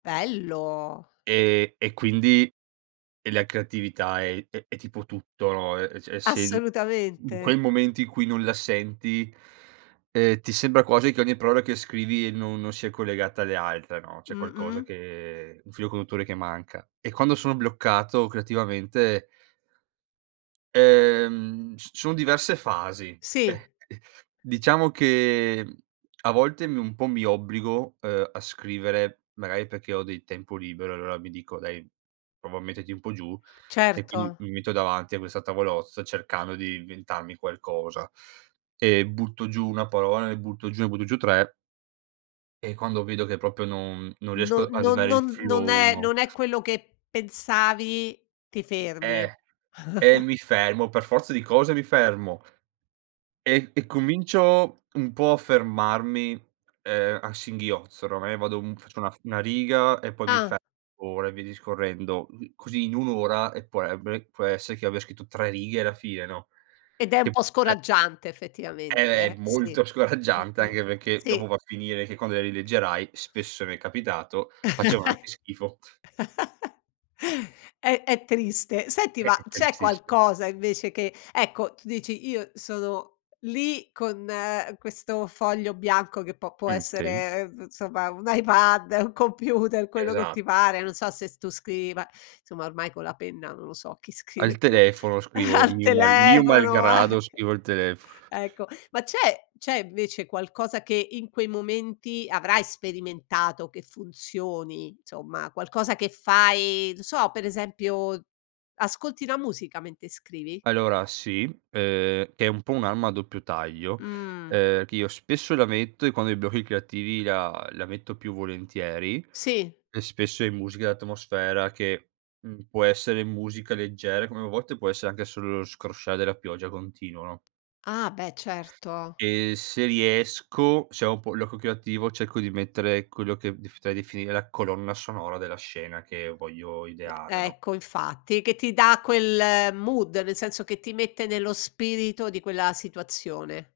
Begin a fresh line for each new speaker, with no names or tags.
Bello!
Ehm, e quindi, ehm, la creatività è è è tipo tutto, no, e e cioè se in in
Assolutamente.
quel momento in cui non la senti, uhm, ti sembra quasi che ogni parola che scrivi no non sia collegata alle altre, no, c'è qualcosa
Mh-mh.
che un filo conduttore che manca. E quando sono bloccato creativamente Ehm, c ci son diverse fasi. Eh,
Sì.
ehm, diciamo che, mhmm, a volte mi un po' mi obbligo, uhm, a scrivere magari perché ho del tempo libero e allora mi dico: “Dai, prova a metterti un po' giù”, e quindi
Certo.
mi metto davanti a questa tavolozza cercando di inventarmi qualcosa e butto giù 1 parola, NE butto giù ne butto giù 3 e quando vedo che proprio non non
No
riesco ad
non
avere il
non non
filo,
è
1
non è quello che pensavi ti fermi.
Eh, e mi fermo, per forza di cose mi fermo e e comincio un po' a fermarmi, uhm, a singhiozzo. Oramai vado un faccio una f una riga e poi mi
Ah.
fermo e via discorrendo. Così in 1 ora, eh, può eb eh, può essere che abbia scritto 3 righe alla fine, no,
Ed è un
che
po'
pure
scoraggiante, effettivamente,
È
eh, sì.
molto scoraggiante
Mh-mh.
anche perché
Sì.
dopo va a finire che quando le rileggerai spesso mi è capitato, facevano anche schifo.
È è triste. Senti,
Eh, è
ma c'è
tristissi
qualcosa, invece, che, ecco, tu dici: “Io sono lì con questo foglio bianco”, che può può
Mh, sì.
essere, ev insomma, un iPad, un computer, quello che
Esa
ti pare, non so se s tu scrivi, ma, insomma, ormai con la penna non lo so chi
Al
scrive più,
telefono scrivo,
al
mio mal mio
telefono, eh.
malgrado, scrivo al telef
Ecco. Ma c'è c'è, invece, qualcosa che in quei momenti avrai sperimentato che funzioni, insomma, qualcosa che fai, non so, per esempio, ascolti la musica mente scrivi?
Allora, sì, uhm, è un po' un'arma a doppio taglio,
Mh.
uhm, che io spesso la metto e quando ho i blocchi creativi la la metto più volentieri;
Sì.
spesso è musica d'atmosfera che, mhmm, può essere musica leggera, come a volte può essere anche solo scrosciare della pioggia continuo, no?
Ah, beh, certo.
E se riesco, se ho un po' l'occhio creativo cerco di mettere quello che dif ti potrei definire la colonna sonora della scena che voglio ideare, no?
Ecco, infatti. Che ti dà quel mood, nel senso che ti mette nello spirito di quella situazione.